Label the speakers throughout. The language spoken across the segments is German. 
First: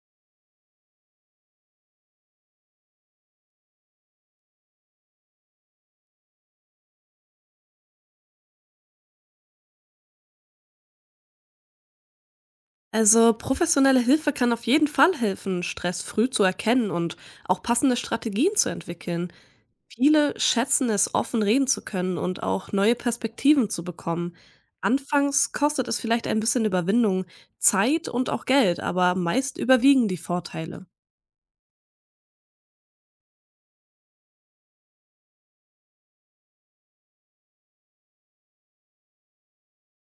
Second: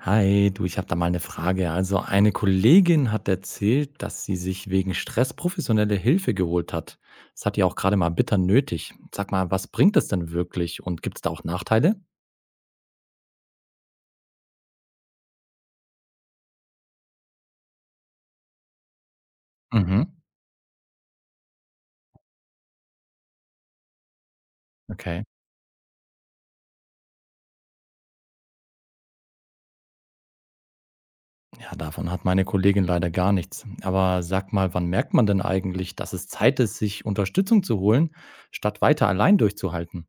Speaker 1: Hi, du, ich habe da mal eine Frage. Also eine Kollegin hat erzählt, dass sie sich wegen Stress professionelle Hilfe geholt hat. Das hat ja auch gerade mal bitter nötig. Sag mal, was bringt es denn wirklich und gibt es da auch Nachteile?
Speaker 2: Also professionelle Hilfe kann auf jeden Fall helfen, Stress früh zu erkennen und auch passende Strategien zu entwickeln.
Speaker 1: Mhm.
Speaker 2: Viele schätzen es, offen reden zu können und auch neue Perspektiven zu bekommen.
Speaker 1: Okay.
Speaker 2: Anfangs kostet es vielleicht ein bisschen Überwindung, Zeit und auch Geld, aber meist überwiegen die Vorteile.
Speaker 1: Ja, davon hat meine Kollegin leider gar nichts. Aber sag mal, wann merkt man denn eigentlich, dass es Zeit ist, sich Unterstützung zu holen, statt weiter allein durchzuhalten?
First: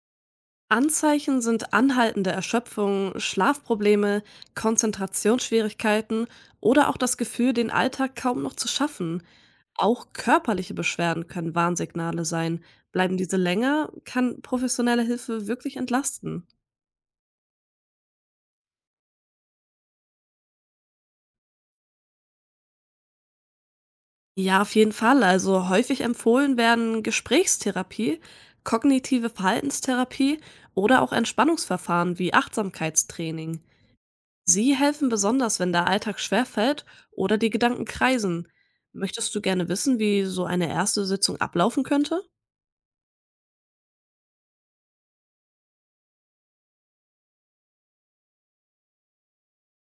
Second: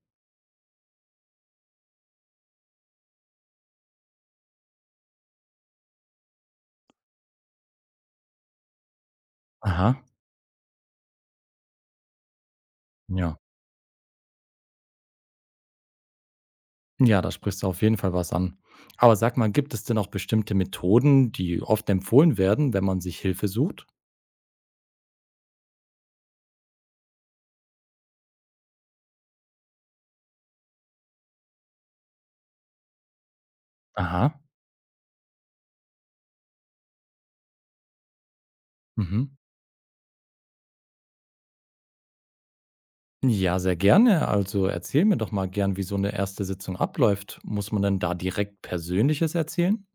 Speaker 2: Anzeichen sind anhaltende Erschöpfung, Schlafprobleme, Konzentrationsschwierigkeiten oder auch das Gefühl, den Alltag kaum noch zu schaffen.
Speaker 1: Aha.
Speaker 2: Auch körperliche Beschwerden können Warnsignale sein. Bleiben diese
Speaker 1: Ja.
Speaker 2: länger, kann professionelle Hilfe wirklich entlasten.
Speaker 1: Ja, da sprichst du auf jeden Fall was an. Aber sag mal, gibt es denn auch bestimmte Methoden, die oft empfohlen werden, wenn man sich Hilfe sucht?
Speaker 2: Ja, auf jeden Fall. Also häufig empfohlen werden Gesprächstherapie, kognitive Verhaltenstherapie oder auch Entspannungsverfahren wie Achtsamkeitstraining.
Speaker 1: Aha,
Speaker 2: Sie helfen besonders, wenn der Alltag schwerfällt oder die Gedanken kreisen.
Speaker 1: mhm.
Speaker 2: Möchtest du gerne wissen, wie so eine erste Sitzung ablaufen könnte?
Speaker 1: Ja, sehr gerne. Also erzähl mir doch mal gern, wie so eine erste Sitzung abläuft. Muss man denn da direkt Persönliches erzählen?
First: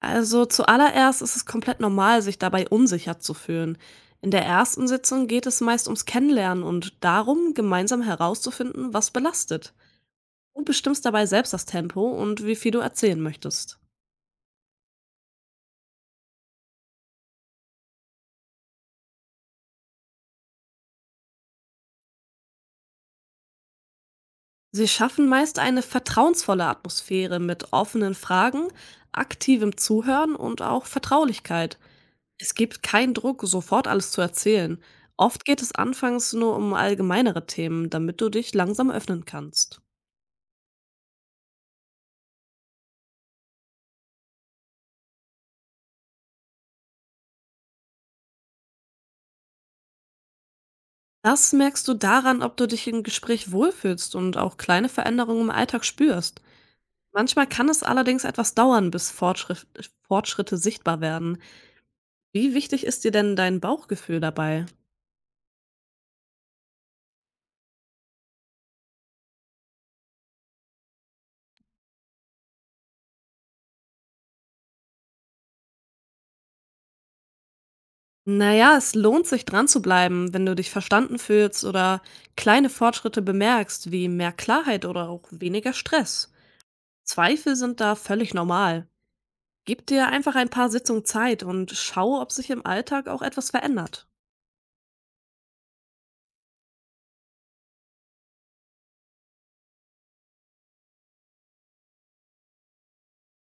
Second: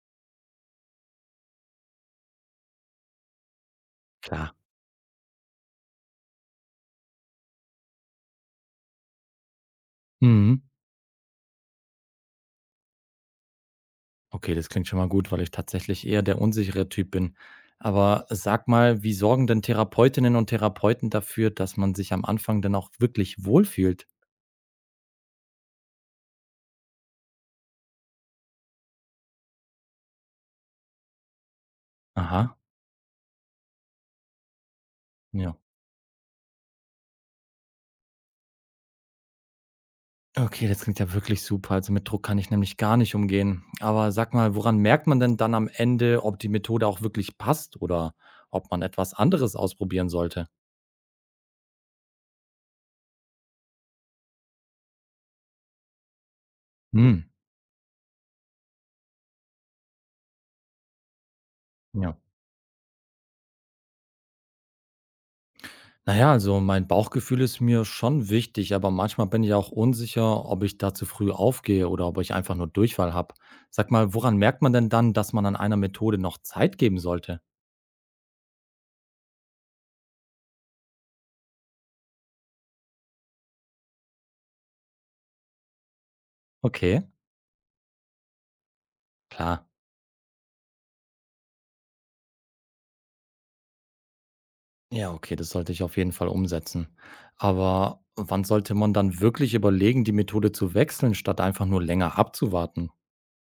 Speaker 2: Also zuallererst ist es komplett normal, sich dabei unsicher zu fühlen. In der
Speaker 1: Klar.
Speaker 2: ersten Sitzung geht es meist ums Kennenlernen und darum, gemeinsam herauszufinden, was belastet.
Speaker 1: Mhm.
Speaker 2: Du bestimmst dabei selbst das Tempo und wie viel du erzählen möchtest.
Speaker 1: Okay, das klingt schon mal gut, weil ich tatsächlich eher der unsichere Typ bin. Aber sag mal, wie sorgen denn Therapeutinnen und Therapeuten dafür, dass man sich am Anfang denn auch wirklich wohlfühlt?
Speaker 2: Sie schaffen meist eine vertrauensvolle Atmosphäre mit offenen Fragen, aktivem Zuhören und auch Vertraulichkeit. Es
Speaker 1: Aha.
Speaker 2: gibt keinen Druck, sofort alles zu erzählen. Oft
Speaker 1: Ja.
Speaker 2: geht es anfangs nur um allgemeinere Themen, damit du dich langsam öffnen kannst.
Speaker 1: Okay, das klingt ja wirklich super. Also mit Druck kann ich nämlich gar nicht umgehen. Aber sag mal, woran merkt man denn dann am Ende, ob die Methode auch wirklich passt oder ob man etwas anderes ausprobieren sollte?
Speaker 2: Das merkst du daran, ob du dich im Gespräch wohlfühlst und auch kleine Veränderungen im Alltag spürst.
Speaker 1: Hm,
Speaker 2: Manchmal kann es allerdings etwas dauern, bis Fortschritte sichtbar werden.
Speaker 1: ja.
Speaker 2: Wie wichtig ist dir denn dein Bauchgefühl dabei?
Speaker 1: Naja, also mein Bauchgefühl ist mir schon wichtig, aber manchmal bin ich auch unsicher, ob ich da zu früh aufgehe oder ob ich einfach nur Durchfall habe. Sag mal, woran merkt man denn dann, dass man an einer Methode noch Zeit geben sollte?
Speaker 2: Naja, es lohnt sich dran zu bleiben, wenn du dich verstanden fühlst oder kleine Fortschritte bemerkst, wie mehr Klarheit oder auch weniger Stress.
Speaker 1: Okay,
Speaker 2: Zweifel sind da völlig normal.
Speaker 1: klar.
Speaker 2: Gib dir einfach ein paar Sitzungen Zeit und schau, ob sich im Alltag auch etwas verändert.
Speaker 1: Ja, okay, das sollte ich auf jeden Fall umsetzen. Aber wann sollte man dann wirklich überlegen, die Methode zu wechseln, statt einfach nur länger abzuwarten?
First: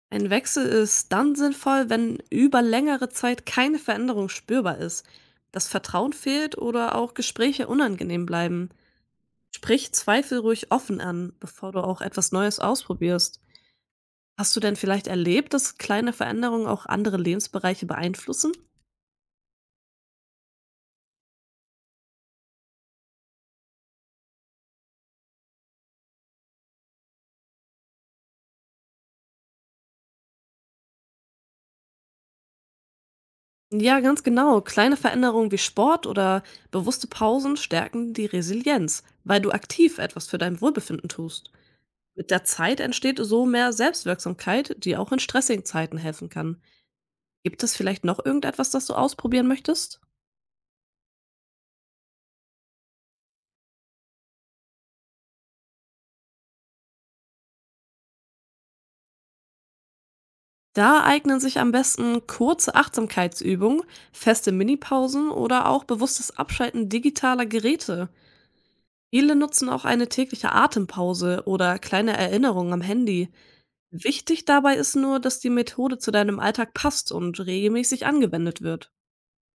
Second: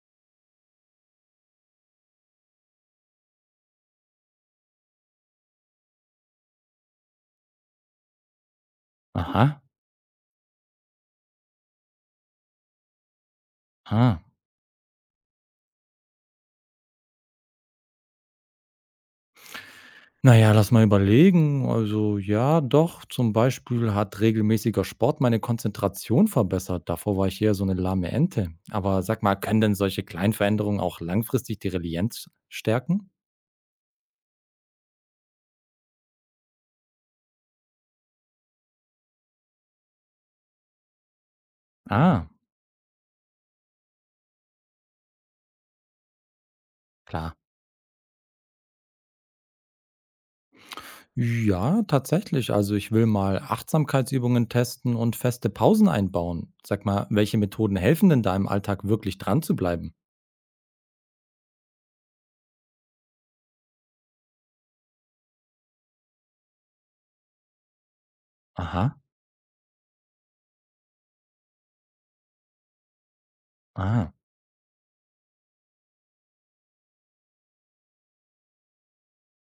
Speaker 2: Ein Wechsel ist dann sinnvoll, wenn über längere Zeit keine Veränderung spürbar ist, das Vertrauen fehlt oder auch Gespräche unangenehm bleiben.
Speaker 1: Aha,
Speaker 2: Sprich Zweifel ruhig offen an, bevor du auch etwas Neues ausprobierst.
Speaker 1: ah.
Speaker 2: Hast du denn vielleicht erlebt, dass kleine Veränderungen auch andere Lebensbereiche beeinflussen?
Speaker 1: Naja, lass mal überlegen. Also ja, doch, zum Beispiel hat regelmäßiger Sport meine Konzentration verbessert. Davor war ich eher so eine lahme Ente. Aber sag mal, können denn solche Kleinveränderungen auch langfristig die Resilienz stärken?
Speaker 2: Ja, ganz genau. Kleine Veränderungen wie Sport oder bewusste Pausen stärken die Resilienz, weil du aktiv etwas für dein Wohlbefinden tust.
Speaker 1: Ah,
Speaker 2: Mit der Zeit entsteht so mehr Selbstwirksamkeit, die auch in stressigen Zeiten helfen kann.
Speaker 1: klar.
Speaker 2: Gibt es vielleicht noch irgendetwas, das du ausprobieren möchtest?
Speaker 1: Ja, tatsächlich. Also ich will mal Achtsamkeitsübungen testen und feste Pausen einbauen. Sag mal, welche Methoden helfen denn da im Alltag wirklich dran zu bleiben?
Speaker 2: Da eignen sich am besten kurze Achtsamkeitsübungen, feste Minipausen oder auch bewusstes Abschalten digitaler Geräte.
Speaker 1: Aha,
Speaker 2: Viele nutzen auch eine tägliche Atempause oder kleine Erinnerungen am Handy.
Speaker 1: ah.
Speaker 2: Wichtig dabei ist nur, dass die Methode zu deinem Alltag passt und regelmäßig angewendet wird.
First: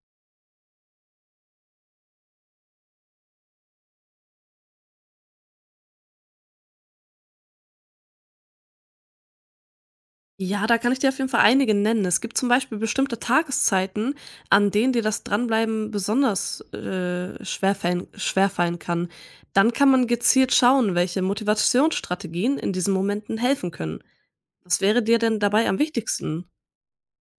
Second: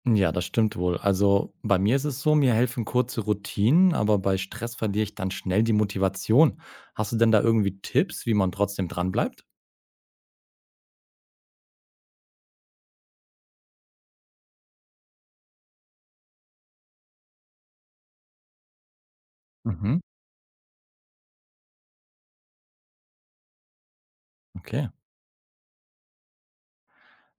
Speaker 1: Ja, das stimmt wohl. Also bei mir ist es so, mir helfen kurze Routinen, aber bei Stress verliere ich dann schnell die Motivation. Hast du denn da irgendwie Tipps, wie man trotzdem dran bleibt?
Speaker 2: Ja, da kann ich dir auf jeden Fall einige nennen. Es gibt zum Beispiel bestimmte Tageszeiten, an denen dir das Dranbleiben besonders schwerfallen kann. Dann kann
Speaker 1: Mhm,
Speaker 2: man gezielt schauen, welche Motivationsstrategien in diesen Momenten helfen können. Was
Speaker 1: okay.
Speaker 2: wäre dir denn dabei am wichtigsten?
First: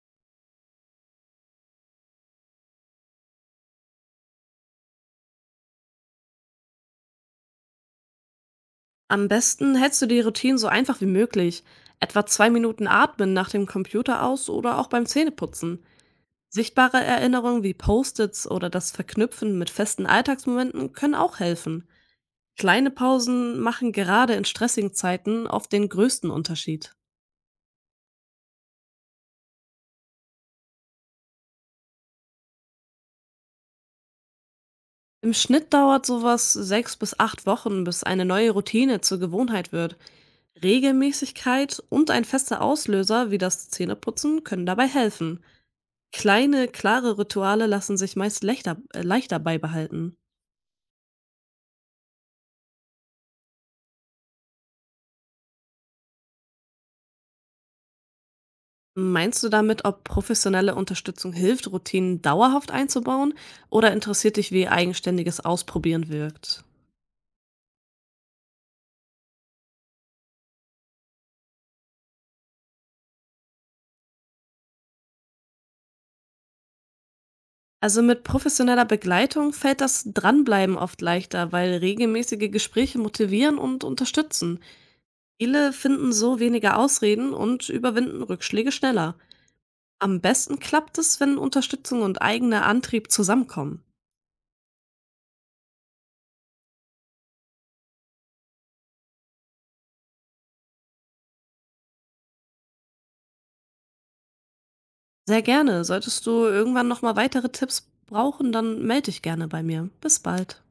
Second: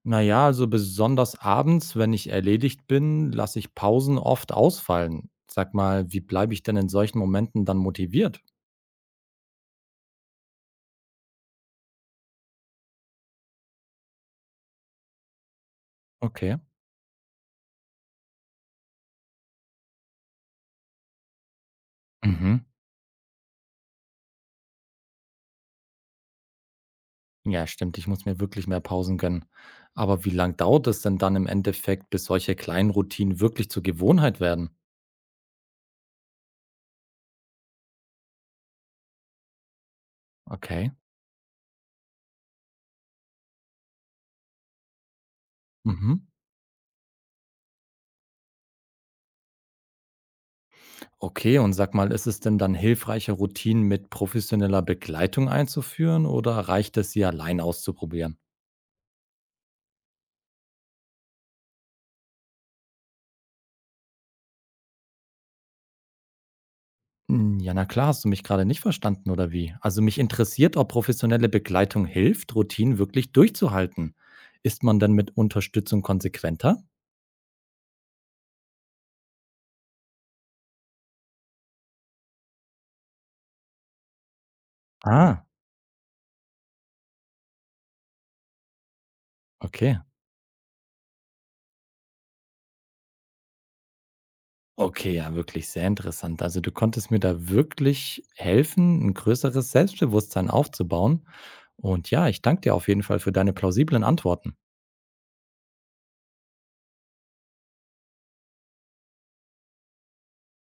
Speaker 1: Naja, also besonders abends, wenn ich erledigt bin, lasse ich Pausen oft ausfallen. Sag mal, wie bleibe ich denn in solchen Momenten dann motiviert?
Speaker 2: Am besten hältst du die Routine so einfach wie möglich. Etwa 2 Minuten atmen nach dem Computer aus oder auch beim Zähneputzen.
Speaker 1: Okay.
Speaker 2: Sichtbare Erinnerungen wie Post-its oder das Verknüpfen mit festen Alltagsmomenten können auch helfen.
Speaker 1: Mhm.
Speaker 2: Kleine Pausen machen gerade in stressigen Zeiten oft den größten Unterschied.
Speaker 1: Ja, stimmt. Ich muss mir wirklich mehr Pausen gönnen. Aber wie lang dauert es denn dann im Endeffekt, bis solche kleinen Routinen wirklich zur Gewohnheit werden?
Speaker 2: Im Schnitt dauert sowas 6 bis 8 Wochen, bis eine neue Routine zur Gewohnheit wird.
Speaker 1: Okay.
Speaker 2: Regelmäßigkeit und ein fester Auslöser wie das Zähneputzen können dabei helfen.
Speaker 1: Mhm.
Speaker 2: Kleine, klare Rituale lassen sich meist leichter, leichter beibehalten.
Speaker 1: Okay, und sag mal, ist es denn dann hilfreicher, Routinen mit professioneller Begleitung einzuführen oder reicht es, sie allein auszuprobieren?
Speaker 2: Meinst du damit, ob professionelle Unterstützung hilft, Routinen dauerhaft einzubauen, oder interessiert dich, wie eigenständiges Ausprobieren wirkt?
Speaker 1: Hm, ja, na klar, hast du mich gerade nicht verstanden oder wie? Also mich interessiert, ob professionelle Begleitung hilft, Routinen wirklich durchzuhalten. Ist man denn mit Unterstützung konsequenter?
Speaker 2: Also mit professioneller Begleitung fällt das Dranbleiben oft leichter, weil regelmäßige Gespräche motivieren und unterstützen.
Speaker 1: Ah,
Speaker 2: Viele finden so weniger Ausreden und überwinden Rückschläge schneller.
Speaker 1: okay.
Speaker 2: Am besten klappt es, wenn Unterstützung und eigener Antrieb zusammenkommen.
Speaker 1: Okay, ja, wirklich sehr interessant. Also du konntest mir da wirklich helfen, ein größeres Selbstbewusstsein aufzubauen. Und ja, ich danke dir auf jeden Fall für deine plausiblen Antworten.
Speaker 2: Sehr gerne. Solltest du irgendwann nochmal weitere Tipps brauchen, dann melde dich gerne bei mir. Bis bald.